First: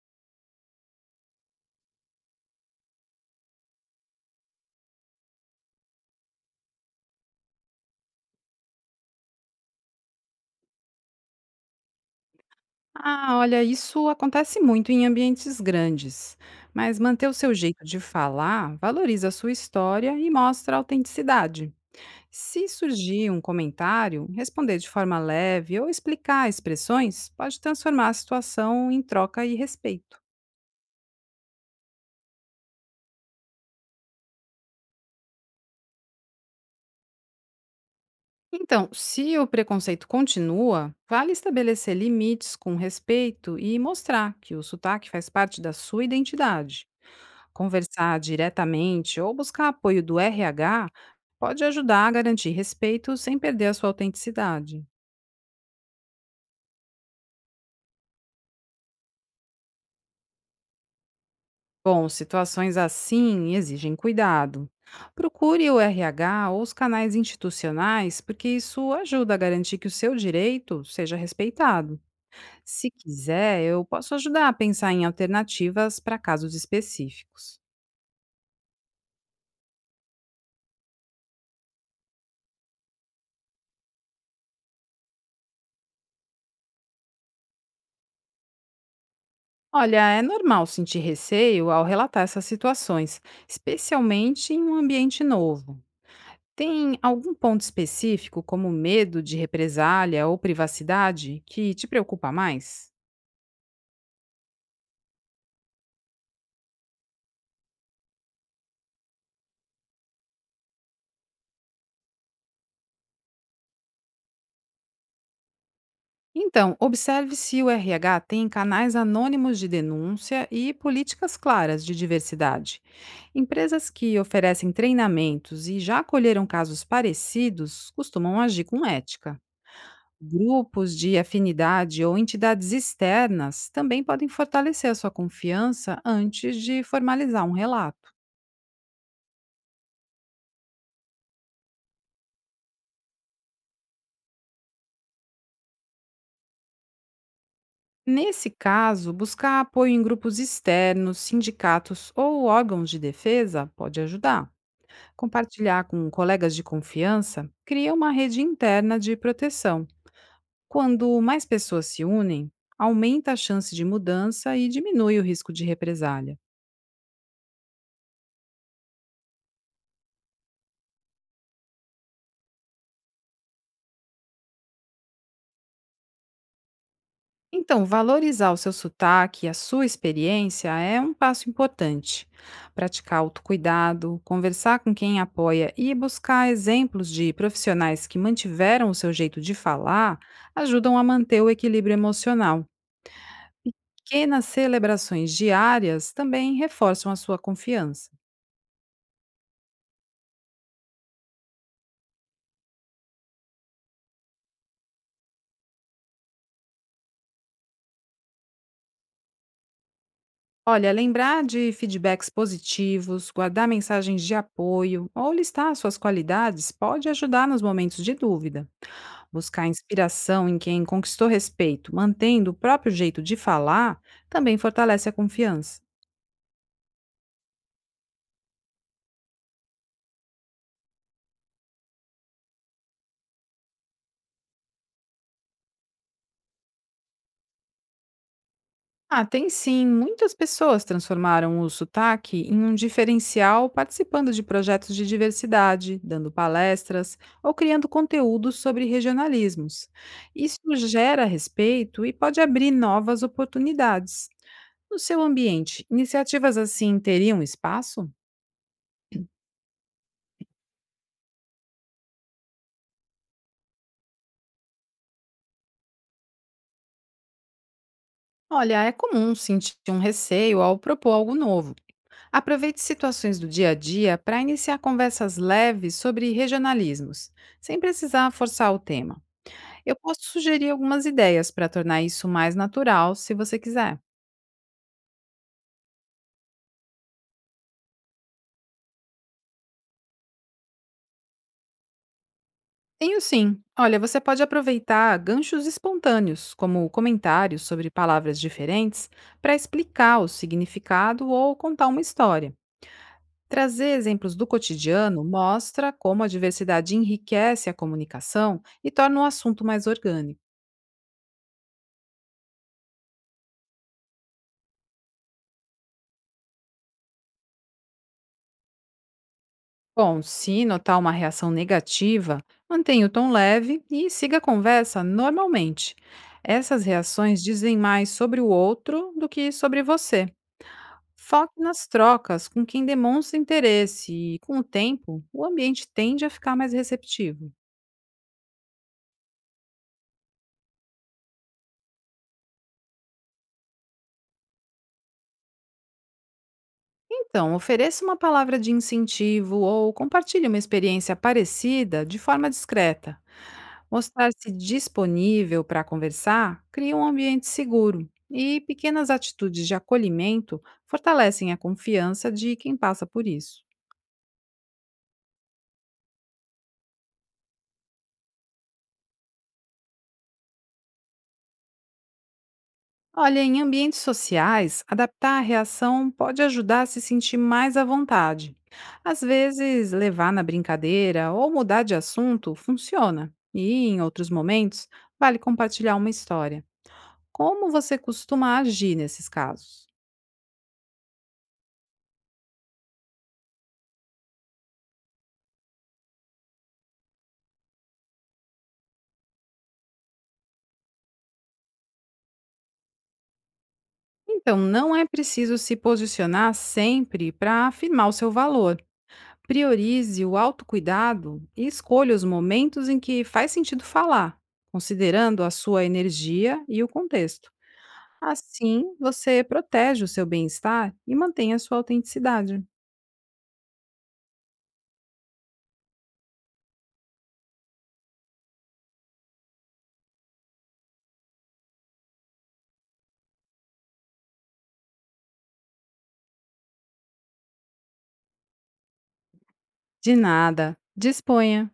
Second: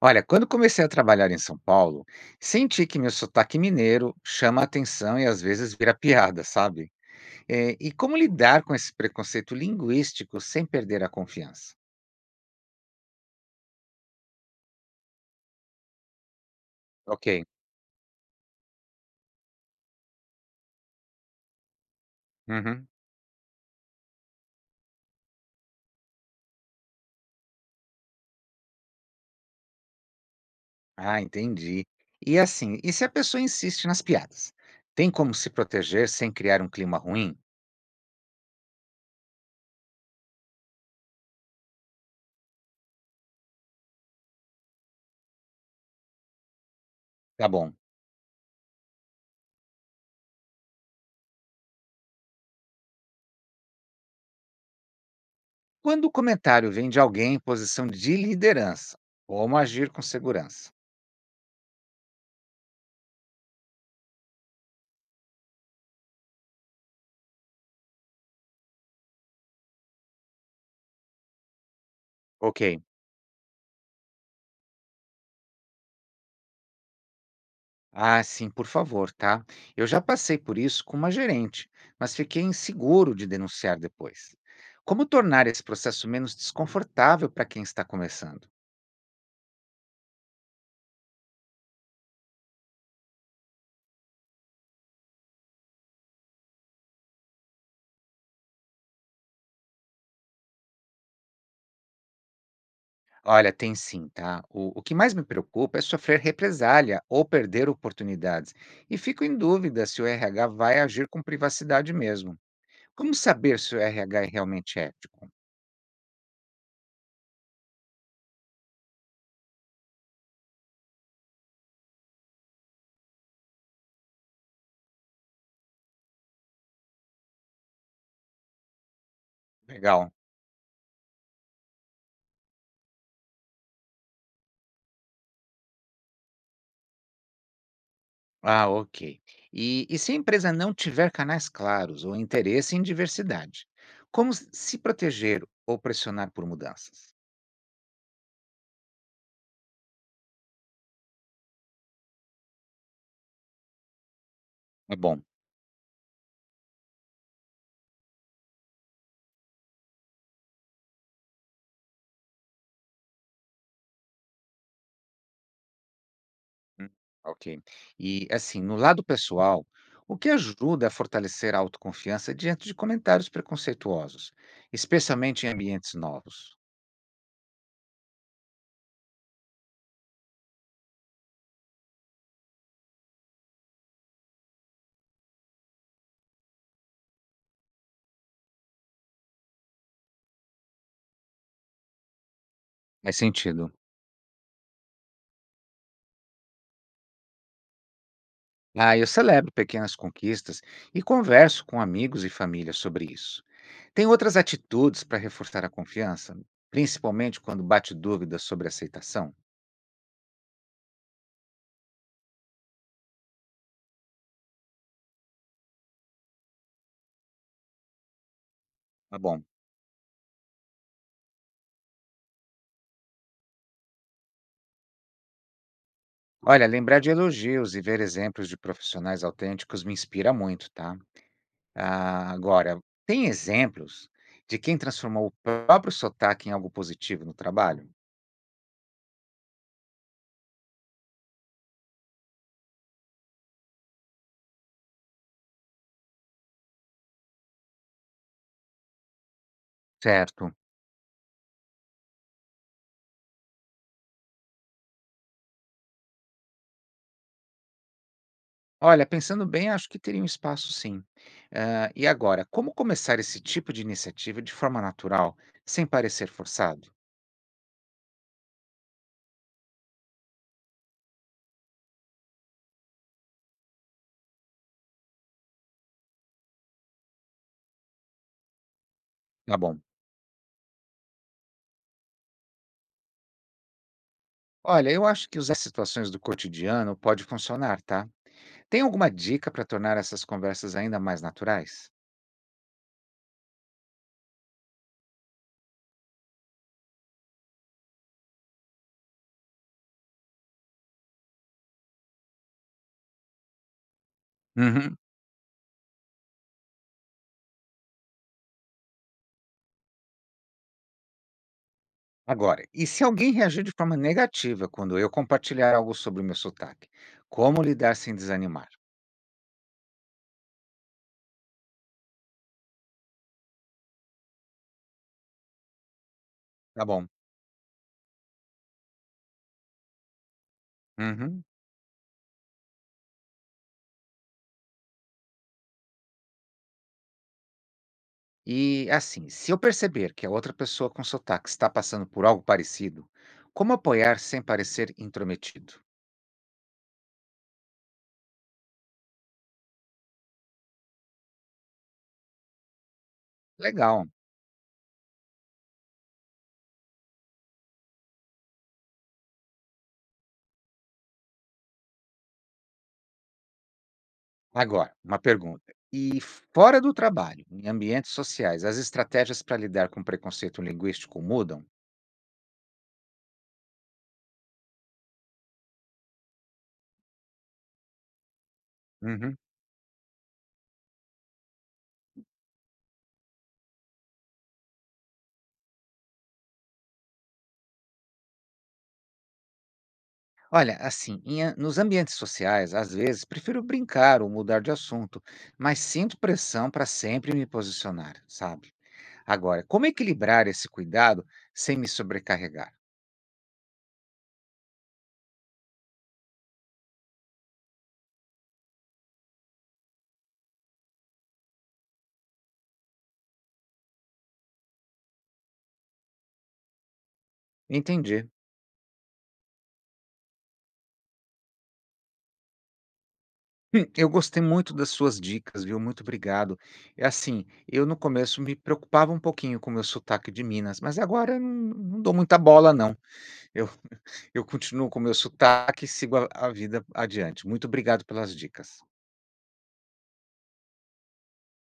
Olha, quando comecei a trabalhar em São Paulo, senti que meu sotaque mineiro chama a atenção e às vezes vira piada, sabe? E como lidar com esse preconceito linguístico sem perder a confiança? Ah, olha, isso acontece muito em ambientes grandes, mas manter o Ok. seu jeito de falar valoriza a sua história e mostra autenticidade. Se Uhum. surgir um comentário, responder de forma leve ou explicar expressões pode transformar a situação em troca e respeito. Ah, entendi. E assim, e se a pessoa insiste nas piadas? Tem como se proteger sem criar um clima ruim? Então, se o preconceito continua, vale estabelecer limites com respeito e mostrar que o sotaque faz parte da sua identidade. Tá bom. Conversar diretamente ou buscar apoio do RH pode ajudar a garantir respeito sem perder a sua autenticidade. Quando o comentário vem de alguém em posição de liderança, como agir com segurança? Bom, situações assim exigem cuidado. Procure o RH ou os canais institucionais, porque isso ajuda a garantir que o seu direito seja respeitado. Ok. Se quiser, eu posso ajudar a pensar em alternativas para casos específicos. Ah, sim, por favor, tá? Eu já passei por isso com uma gerente, mas fiquei inseguro de denunciar depois. Como tornar esse processo menos desconfortável para quem está começando? Olha, é normal sentir receio ao relatar essas situações, especialmente em um ambiente novo. Tem algum ponto específico, como medo de represália ou privacidade, que te preocupa mais? Olha, tem sim, tá? O que mais me preocupa é sofrer represália ou perder oportunidades. E fico em dúvida se o RH vai agir com privacidade mesmo. Como saber se o RH é realmente ético? Então, observe se o RH tem canais anônimos de denúncia e políticas claras de diversidade. Empresas que oferecem treinamentos e já acolheram casos parecidos costumam agir com ética. Legal. Grupos de afinidade ou entidades externas também podem fortalecer a sua confiança antes de formalizar um relato. Ah, ok. E se a empresa não tiver canais claros ou interesse em diversidade, como se proteger ou pressionar por mudanças? Nesse caso, buscar apoio em grupos externos, sindicatos ou órgãos de defesa pode ajudar. É bom. Compartilhar com colegas de confiança cria uma rede interna de proteção. Quando mais pessoas se unem, aumenta a chance de mudança e diminui o risco de represália. Hum. Ok. E, assim, no lado pessoal, o que ajuda a fortalecer a autoconfiança diante de comentários preconceituosos, especialmente em ambientes novos? Então, valorizar o seu sotaque e a sua experiência é um passo importante. Praticar autocuidado, conversar com quem apoia e buscar exemplos de profissionais que mantiveram o seu jeito de falar ajudam a manter o equilíbrio emocional, Faz sentido. que nas celebrações diárias também reforçam a sua confiança. Ah, eu celebro pequenas conquistas e converso com amigos e família sobre isso. Tem outras atitudes para reforçar a confiança, principalmente quando bate dúvidas sobre aceitação? Olha, lembrar de feedbacks positivos, guardar mensagens de apoio ou listar suas qualidades pode ajudar nos momentos de dúvida. Tá bom. Buscar inspiração em quem conquistou respeito, mantendo o próprio jeito de falar, também fortalece a confiança. Olha, lembrar de elogios e ver exemplos de profissionais autênticos me inspira muito, tá? Ah, agora, tem exemplos de quem transformou o próprio sotaque em algo positivo no trabalho? Ah, tem sim. Muitas pessoas transformaram o sotaque em um diferencial participando de projetos de diversidade, dando palestras ou criando conteúdos sobre regionalismos. Certo. Isso gera respeito e pode abrir novas oportunidades. No seu ambiente, iniciativas assim teriam espaço? Olha, pensando bem, acho que teria um espaço sim. Ah, e agora, como começar esse tipo de iniciativa de forma natural, sem parecer forçado? Olha, é comum sentir um receio ao propor algo novo. Aproveite situações do dia a dia para iniciar conversas leves sobre regionalismos, sem precisar forçar o tema. Tá bom. Eu posso sugerir algumas ideias para tornar isso mais natural, se você quiser. Olha, eu acho que usar situações do cotidiano pode funcionar, tá? Tem alguma dica para tornar essas conversas ainda mais naturais? Tenho sim. Olha, você pode aproveitar ganchos espontâneos, como comentários sobre palavras diferentes, para explicar o significado ou contar uma história. Trazer exemplos do Uhum. cotidiano mostra como a diversidade enriquece a comunicação e torna o assunto mais orgânico. Agora, e se alguém reagir de forma negativa quando eu compartilhar algo sobre o meu sotaque? Como lidar sem desanimar? Bom, se notar uma reação negativa, mantenha o tom leve e siga a conversa normalmente. Essas Tá bom. reações dizem mais sobre o outro do que sobre você. Uhum. Foque nas trocas com quem demonstra interesse e, com o tempo, o ambiente tende a ficar mais receptivo. E assim, se eu perceber que a outra pessoa com sotaque está passando por algo parecido, como apoiar sem parecer intrometido? Então, ofereça uma palavra de incentivo ou compartilhe uma experiência parecida de forma discreta. Legal. Mostrar-se disponível para conversar cria um ambiente seguro e pequenas atitudes de acolhimento fortalecem a confiança de quem passa por isso. Agora, uma pergunta. E fora do trabalho, em ambientes sociais, as estratégias para lidar com preconceito linguístico mudam? Olha, em ambientes sociais, adaptar a reação pode ajudar a se sentir mais à vontade. Às Uhum. vezes, levar na brincadeira ou mudar de assunto funciona, e em outros momentos, vale compartilhar uma história. Como você costuma agir nesses casos? Olha, assim, nos ambientes sociais, às vezes, prefiro brincar ou mudar de assunto, mas sinto pressão para sempre me posicionar, sabe? Agora, como equilibrar esse cuidado sem me sobrecarregar? Então, não é preciso se posicionar sempre para afirmar o seu valor. Priorize o autocuidado e escolha os momentos em que faz sentido falar, considerando a sua energia e o contexto. Entendi. Assim, você protege o seu bem-estar e mantém a sua autenticidade. Eu gostei muito das suas dicas, viu, muito obrigado. É assim, eu no começo me preocupava um pouquinho com o meu sotaque de Minas, mas agora eu não dou muita bola não. Eu eu continuo com o meu sotaque e sigo a vida adiante. Muito obrigado pelas dicas. De nada. Disponha.